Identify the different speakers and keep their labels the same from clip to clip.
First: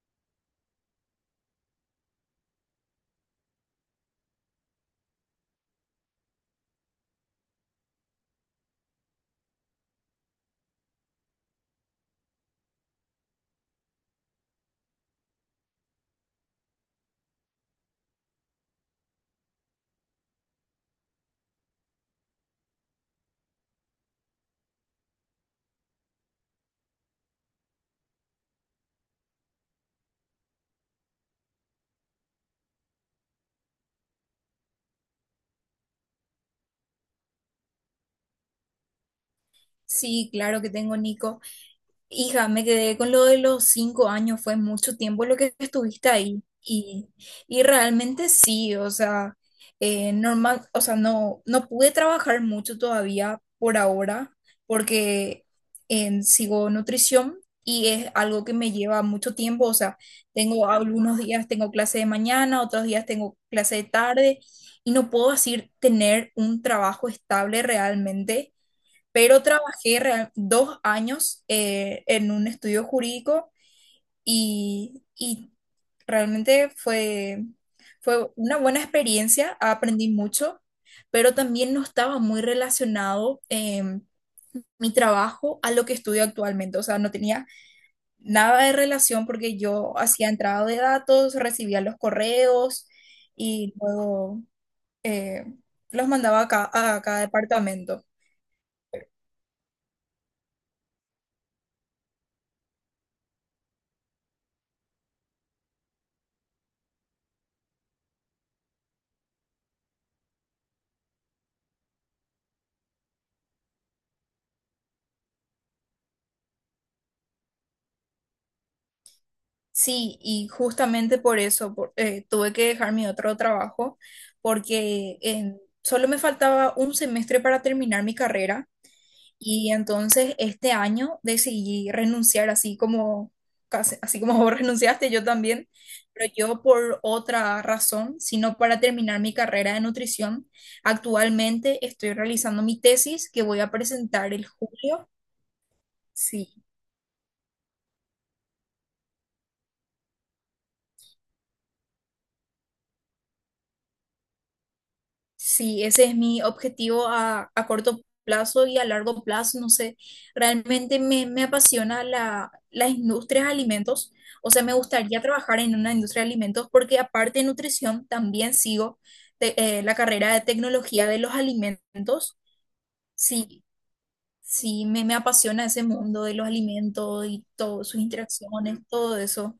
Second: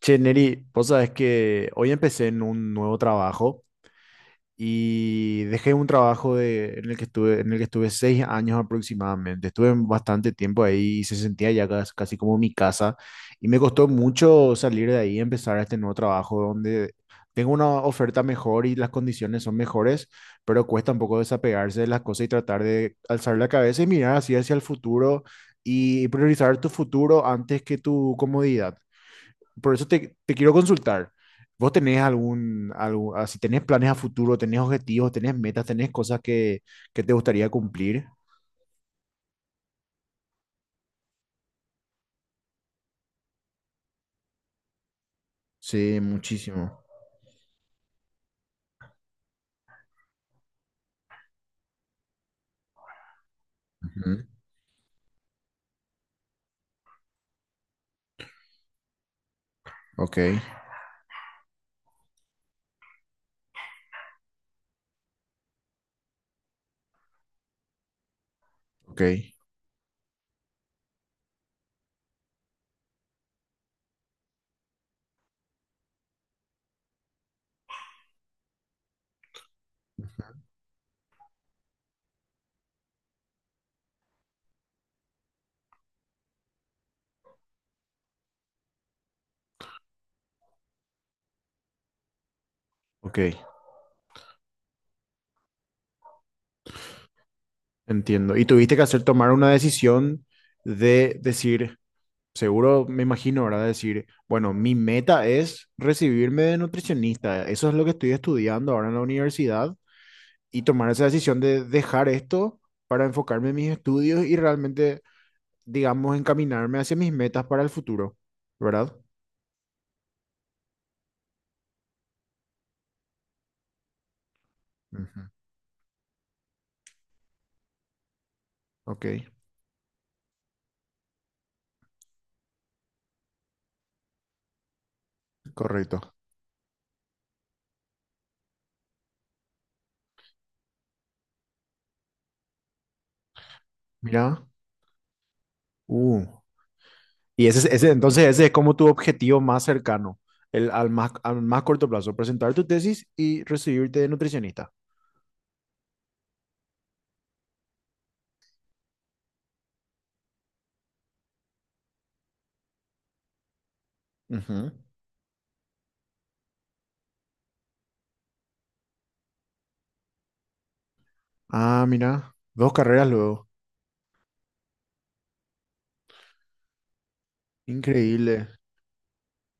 Speaker 1: Che, Neri, vos sabés que hoy empecé en un nuevo trabajo y dejé un trabajo de, en el que estuve, en el que estuve 6 años aproximadamente. Estuve bastante tiempo ahí y se sentía ya casi, como mi casa. Y me costó mucho salir de ahí y empezar este nuevo trabajo donde tengo una oferta mejor y las condiciones son mejores, pero cuesta un poco desapegarse de las cosas y tratar de alzar la cabeza y mirar así hacia el futuro y priorizar tu futuro antes que tu comodidad. Por eso te quiero consultar. ¿Vos tenés algún si tenés planes a futuro, tenés objetivos, tenés metas, tenés cosas que te gustaría cumplir?
Speaker 2: Sí, claro que tengo, Nico. Hija, me quedé con lo de los 5 años, fue mucho tiempo lo que
Speaker 1: Sí,
Speaker 2: estuviste ahí.
Speaker 1: muchísimo.
Speaker 2: Y realmente sí, o sea, normal, o sea, no pude trabajar mucho todavía por
Speaker 1: Ujú,
Speaker 2: ahora, porque sigo nutrición y es algo que me lleva mucho tiempo. O sea,
Speaker 1: ok,
Speaker 2: tengo algunos días tengo clase de mañana, otros días tengo clase de tarde, y no puedo así tener un trabajo estable realmente,
Speaker 1: ok,
Speaker 2: pero 2 años en un estudio jurídico y realmente fue una buena experiencia, aprendí mucho, pero también no estaba muy relacionado mi trabajo a lo que estudio actualmente, o sea, no tenía nada de relación porque yo hacía entrada de datos, recibía los correos
Speaker 1: ok,
Speaker 2: y luego eh, los mandaba a cada departamento.
Speaker 1: entiendo. Y tuviste que hacer tomar una decisión de decir, seguro me imagino, ¿verdad? Decir, bueno, mi meta es recibirme de nutricionista, eso es lo que estoy estudiando ahora en la universidad, y tomar esa decisión de dejar esto para enfocarme en mis estudios y realmente digamos, encaminarme hacia mis metas para el futuro, ¿verdad?
Speaker 2: Sí, y justamente por eso tuve que dejar mi otro trabajo, porque
Speaker 1: Ujú,
Speaker 2: solo me faltaba un semestre para terminar mi carrera
Speaker 1: ok,
Speaker 2: y entonces este año decidí renunciar así como, así como vos renunciaste, yo también,
Speaker 1: correcto.
Speaker 2: pero yo por otra razón, sino para terminar mi carrera de nutrición. Actualmente estoy realizando mi tesis que voy a presentar el
Speaker 1: Mira,
Speaker 2: julio.
Speaker 1: uh,
Speaker 2: Sí,
Speaker 1: entonces ese es como tu objetivo más cercano, el, al más corto plazo, presentar tu tesis y recibirte de nutricionista.
Speaker 2: sí, ese es mi objetivo a corto plazo y a largo plazo. No sé, realmente me apasiona la industria de alimentos. O sea,
Speaker 1: Ujú.
Speaker 2: me gustaría trabajar en una industria de alimentos porque aparte de nutrición, también sigo la carrera de tecnología de los
Speaker 1: Ah, mira,
Speaker 2: alimentos.
Speaker 1: dos carreras luego.
Speaker 2: Sí, sí, me apasiona ese mundo de los alimentos y todas sus
Speaker 1: Increíble.
Speaker 2: interacciones, todo eso.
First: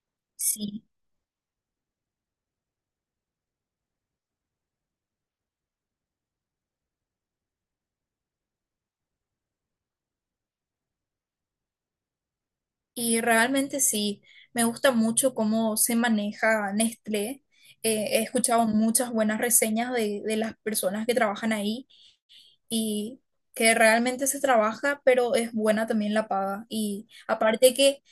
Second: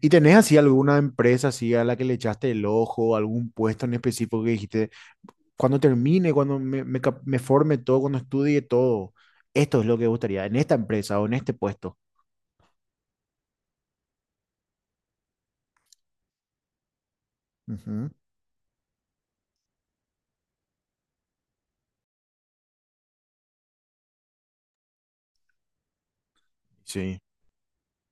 Speaker 1: ¿Y tenés así
Speaker 2: Sí.
Speaker 1: alguna empresa así a la que le echaste el ojo, algún puesto en específico que dijiste, cuando termine, cuando me forme todo, cuando estudie todo, esto es lo que me gustaría en esta empresa o en este puesto.
Speaker 2: Y realmente sí, me gusta mucho cómo se maneja Nestlé.
Speaker 1: Ujú,
Speaker 2: He escuchado muchas buenas reseñas de las personas que trabajan ahí y que realmente se trabaja, pero es buena también la paga. Y
Speaker 1: sí,
Speaker 2: aparte que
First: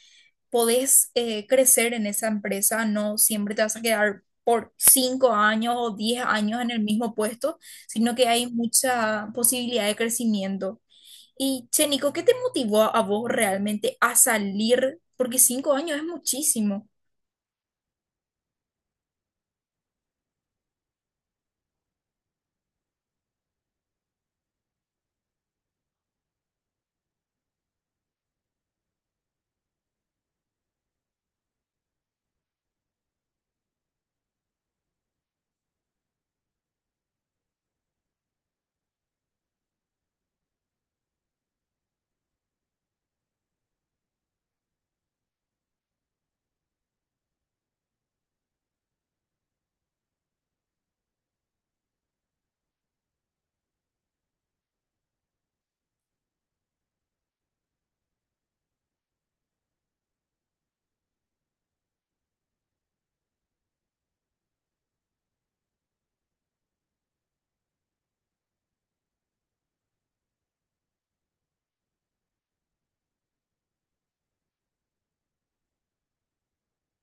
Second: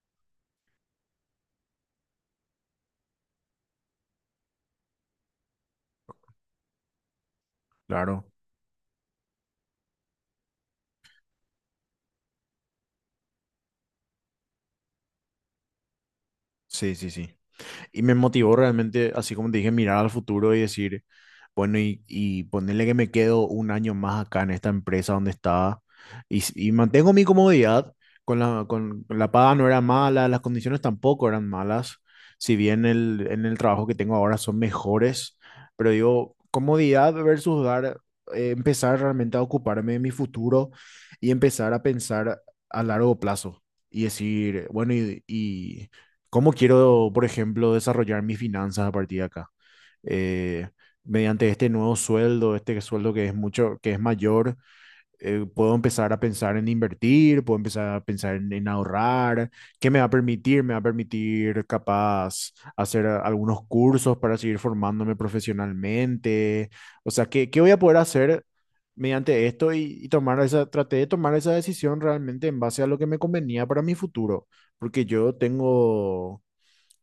Speaker 2: podés crecer en esa empresa, no siempre te vas a quedar por 5 años o 10 años en el mismo puesto, sino
Speaker 1: claro.
Speaker 2: que hay mucha posibilidad de crecimiento. Y, che, Nico, ¿qué te motivó a vos realmente a salir? Porque 5 años es muchísimo.
Speaker 1: Sí, sí, sí. Y me motivó realmente, así como te dije, mirar al futuro y decir, bueno, y ponerle que me quedo un año más acá en esta empresa donde estaba y mantengo mi comodidad, con la paga no era mala, las condiciones tampoco eran malas, si bien el, en el trabajo que tengo ahora son mejores, pero digo, comodidad versus dar, empezar realmente a ocuparme de mi futuro y empezar a pensar a largo plazo y decir, bueno, y ¿cómo quiero, por ejemplo, desarrollar mis finanzas a partir de acá? Eh, Mediante este nuevo sueldo, este sueldo que es mucho, que es mayor, puedo empezar a pensar en invertir, puedo empezar a pensar en ahorrar, ¿qué me va a permitir? Me va a permitir capaz hacer algunos cursos para seguir formándome profesionalmente, o sea, ¿qué voy a poder hacer mediante esto y tomar esa, traté de tomar esa decisión realmente en base a lo que me convenía para mi futuro, porque yo tengo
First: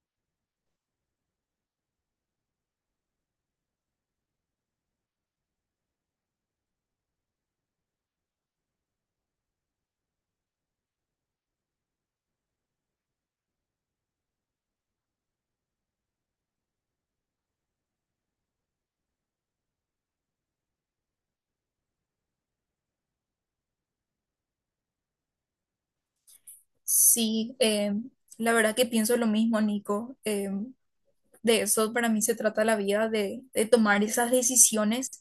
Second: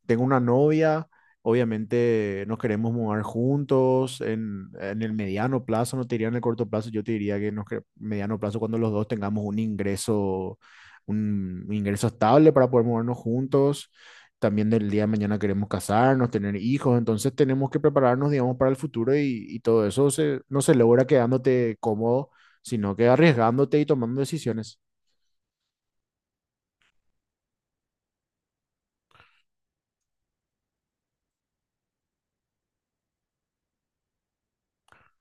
Speaker 1: tengo una novia, obviamente nos queremos mudar juntos, en el mediano plazo, no te diría en el corto plazo, yo te diría que en el mediano plazo cuando los dos tengamos un ingreso estable para poder mudarnos juntos. También del día de mañana queremos casarnos, tener hijos, entonces tenemos que prepararnos, digamos, para el futuro y todo eso no se logra quedándote cómodo, sino que arriesgándote y tomando decisiones.
Speaker 2: Sí, la verdad que pienso lo mismo, Nico. De eso para mí se trata la vida, de tomar esas decisiones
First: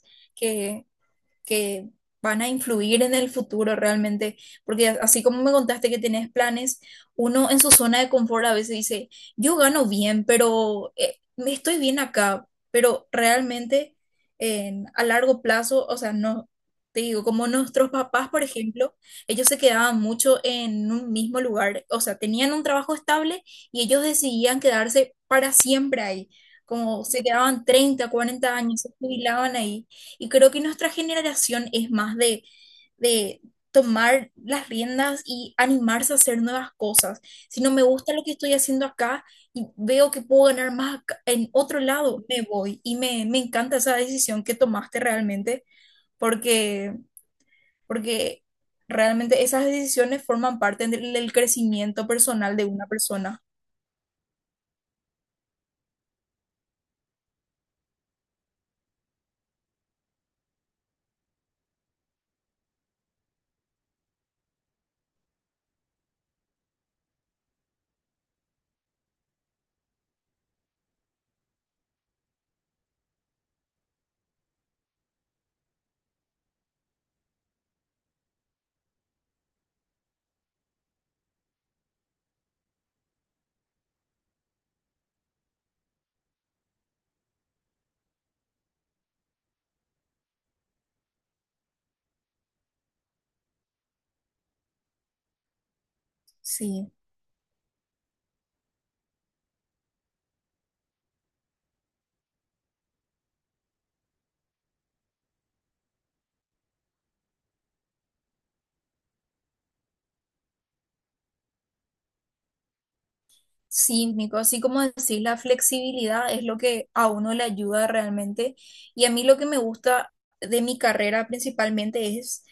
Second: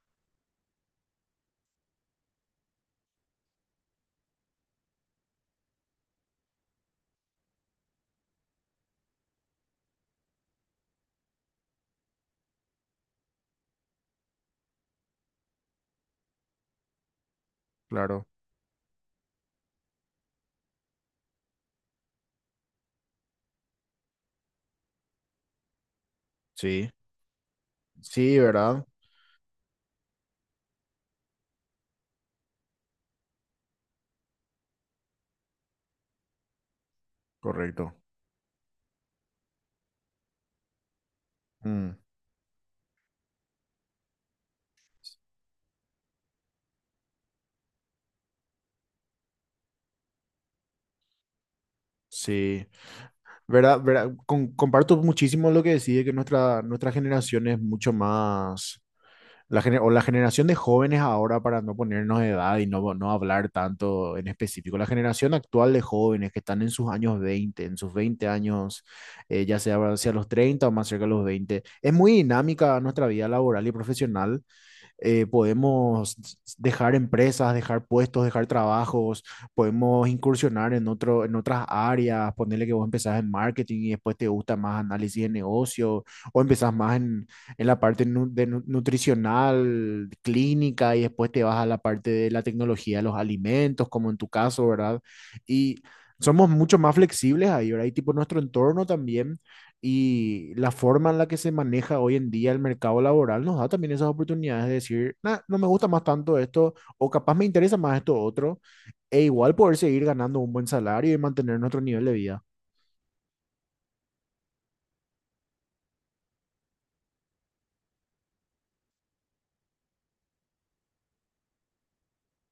Speaker 2: que van a influir en el futuro realmente, porque así como me contaste que tenés planes, uno en su zona de confort a veces dice, yo gano bien, pero me estoy bien acá, pero realmente a largo plazo, o sea, no, te digo, como nuestros
Speaker 1: Claro,
Speaker 2: papás, por ejemplo, ellos se quedaban mucho en un mismo lugar, o sea, tenían un trabajo estable y ellos decidían quedarse para siempre ahí,
Speaker 1: sí,
Speaker 2: como se quedaban treinta
Speaker 1: sí,
Speaker 2: cuarenta años,
Speaker 1: ¿verdad?
Speaker 2: se jubilaban ahí. Y creo que nuestra generación es más de tomar las riendas y animarse a hacer nuevas cosas. Si no me
Speaker 1: Correcto.
Speaker 2: gusta lo que estoy haciendo acá y veo que puedo ganar más en otro
Speaker 1: Mm,
Speaker 2: lado, me voy. Y me encanta esa decisión que tomaste realmente, porque, porque realmente esas decisiones forman parte del crecimiento personal de
Speaker 1: sí.
Speaker 2: una persona.
Speaker 1: ¿Verdad? ¿Verdad? Comparto muchísimo lo que decís, de que nuestra generación es mucho más, la generación de jóvenes ahora, para no ponernos de edad y no hablar tanto en específico, la generación actual de jóvenes que están en sus 20 años, ya sea hacia los 30 o más cerca de los 20 es muy dinámica nuestra vida laboral y profesional, podemos dejar empresas, dejar puestos, dejar trabajos, podemos incursionar en otras áreas, ponerle que vos empezás en marketing y después te gusta más análisis de negocio, o empezás más en la parte nutricional, clínica, y después te vas a la parte de la tecnología de los alimentos, como en tu caso, ¿verdad? Y somos mucho
Speaker 2: Sí.
Speaker 1: más flexibles ahí, ¿verdad? Y tipo nuestro entorno también y la forma en la que se maneja hoy en día el mercado laboral nos da también esas oportunidades de decir, "Nah, no me gusta más tanto esto, o capaz me interesa más esto otro, e igual poder seguir ganando un buen salario y mantener nuestro nivel de vida".
Speaker 2: Sí, Nico, así como decís, la flexibilidad es lo que a uno le ayuda realmente. Y a mí lo que me gusta de mi carrera principalmente es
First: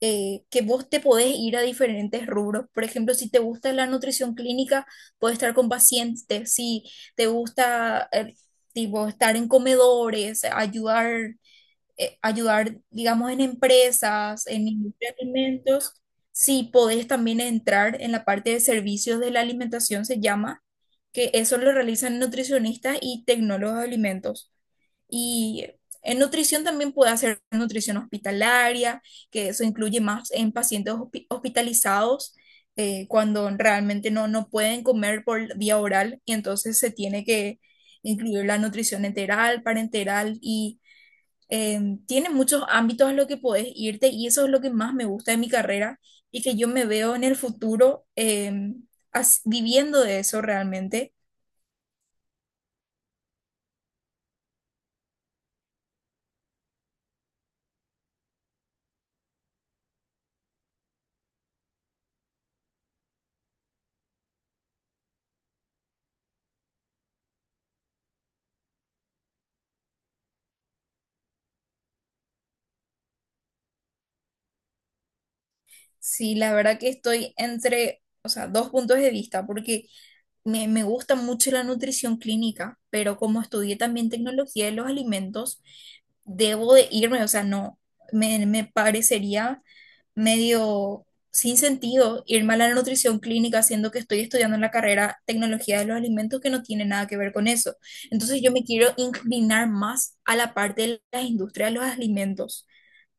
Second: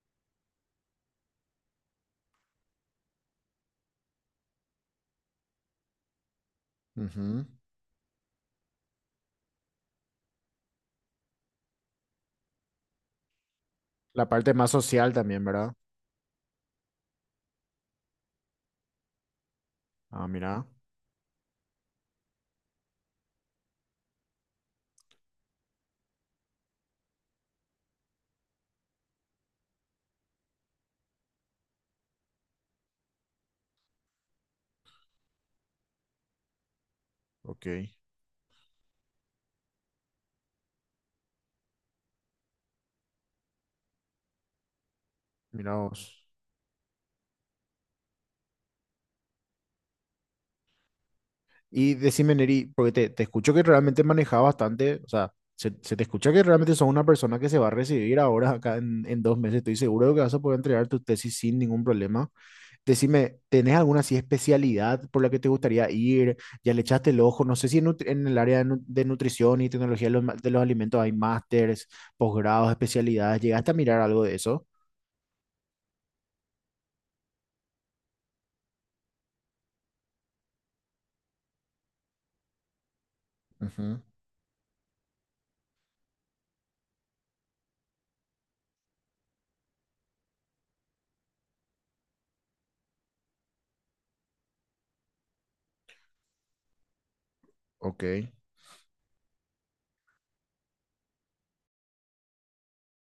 Speaker 2: que vos te podés ir a diferentes rubros. Por ejemplo, si te gusta la nutrición clínica, podés estar con pacientes. Si te
Speaker 1: Ujú.
Speaker 2: gusta tipo, estar en comedores, ayudar, digamos, en
Speaker 1: La
Speaker 2: empresas,
Speaker 1: parte
Speaker 2: en
Speaker 1: más
Speaker 2: industria
Speaker 1: social
Speaker 2: de
Speaker 1: también, ¿verdad?
Speaker 2: alimentos. Sí, podés también entrar en la parte de servicios de la alimentación, se
Speaker 1: Ah,
Speaker 2: llama,
Speaker 1: mira,
Speaker 2: que eso lo realizan nutricionistas y tecnólogos de alimentos. Y en nutrición también puede hacer nutrición hospitalaria, que eso incluye más en pacientes hospitalizados, cuando realmente no, no pueden comer por vía oral y entonces se tiene que
Speaker 1: ok,
Speaker 2: incluir la nutrición enteral, parenteral y tiene muchos ámbitos a los que podés irte y eso es lo que más me gusta de mi
Speaker 1: mira
Speaker 2: carrera
Speaker 1: vos.
Speaker 2: y que yo me veo en el futuro viviendo de eso realmente.
Speaker 1: Y decime, Neri, porque te escucho que realmente manejas bastante, o sea, se te escucha que realmente sos una persona que se va a recibir ahora acá en 2 meses. Estoy seguro de que vas a poder entregar tu tesis sin ningún problema. Decime, ¿tenés alguna así especialidad por la que te gustaría ir? ¿Ya le echaste el ojo? No sé si en el área de nutrición y tecnología de de los alimentos hay másters, posgrados, especialidades. ¿Llegaste a mirar algo de eso?
Speaker 2: Sí, la verdad que estoy entre, o sea, dos puntos de vista, porque me gusta mucho la nutrición clínica, pero como estudié
Speaker 1: Ujú,
Speaker 2: también tecnología de los alimentos, debo de irme, o sea, no, me parecería medio sin sentido irme a la nutrición clínica siendo que estoy estudiando en la carrera tecnología de los alimentos que no tiene nada que ver con eso.
Speaker 1: ok,
Speaker 2: Entonces yo me quiero inclinar más a la parte de la industria de los alimentos,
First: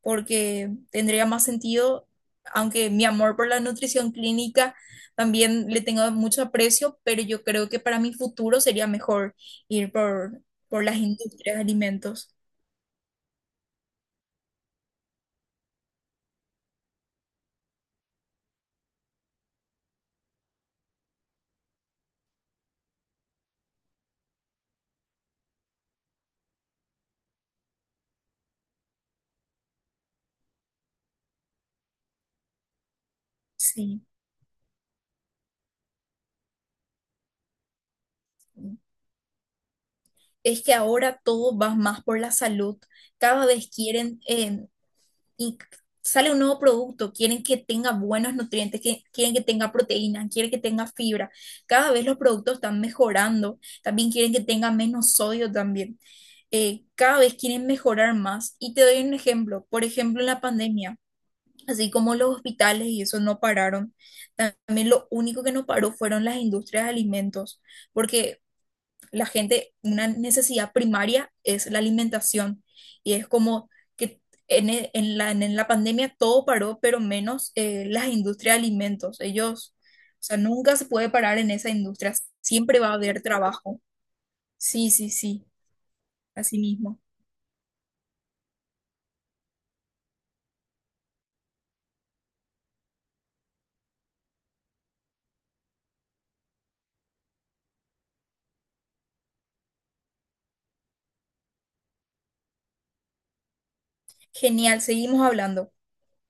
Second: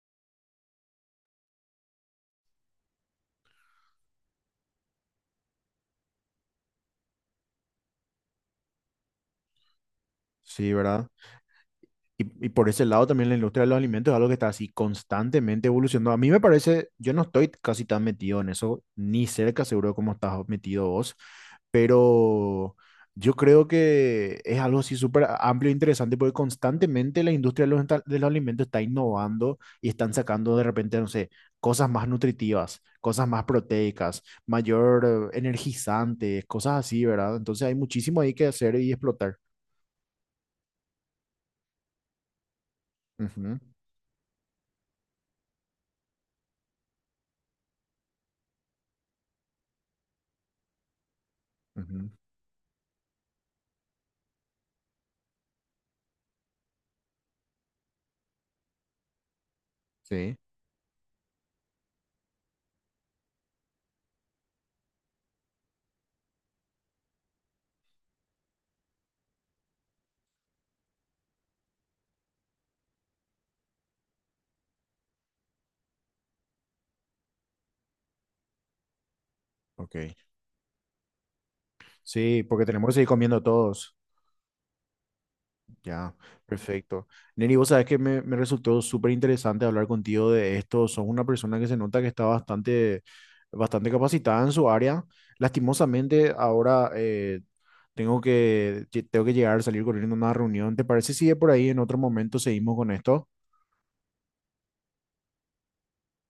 Speaker 2: porque tendría más sentido, aunque mi amor por la nutrición clínica también le tengo mucho aprecio, pero yo creo que para mi futuro sería mejor ir por,
Speaker 1: sí,
Speaker 2: por las
Speaker 1: ¿verdad?
Speaker 2: industrias de alimentos.
Speaker 1: Y por ese lado también la industria de los alimentos es algo que está así constantemente evolucionando. A mí me parece, yo no estoy casi tan metido en eso, ni cerca seguro como estás metido vos, pero yo creo que es algo así súper amplio e interesante porque constantemente la industria de de los alimentos está innovando y están sacando de repente, no sé, cosas más nutritivas, cosas más
Speaker 2: Sí.
Speaker 1: proteicas, mayor energizantes, cosas así, ¿verdad? Entonces hay muchísimo ahí que hacer y explotar.
Speaker 2: Es que ahora todo va más por la salud. Cada vez quieren, y sale un nuevo producto, quieren que tenga buenos nutrientes, que, quieren que tenga proteína, quieren que tenga fibra.
Speaker 1: Ujú,
Speaker 2: Cada vez
Speaker 1: ujú,
Speaker 2: los productos están mejorando, también quieren que tenga menos sodio también. Cada vez quieren mejorar más. Y te doy un ejemplo, por ejemplo, en
Speaker 1: sí,
Speaker 2: la pandemia. Así como los hospitales y eso no pararon, también lo único que no paró fueron las industrias de alimentos, porque la gente, una necesidad primaria es la alimentación y es como que en la pandemia todo paró, pero menos las industrias de alimentos. Ellos,
Speaker 1: ok.
Speaker 2: o sea, nunca se puede parar en esa industria,
Speaker 1: Sí, porque
Speaker 2: siempre
Speaker 1: tenemos
Speaker 2: va
Speaker 1: que
Speaker 2: a
Speaker 1: seguir
Speaker 2: haber
Speaker 1: comiendo
Speaker 2: trabajo.
Speaker 1: todos.
Speaker 2: Sí, sí, sí,
Speaker 1: Ya,
Speaker 2: así mismo.
Speaker 1: perfecto. Neri, vos sabés que me resultó súper interesante hablar contigo de esto. Sos una persona que se nota que está bastante, bastante capacitada en su área. Lastimosamente, ahora tengo tengo que llegar a salir corriendo a una reunión. ¿Te parece si de por ahí en otro momento seguimos con esto?
Speaker 2: Genial, seguimos hablando.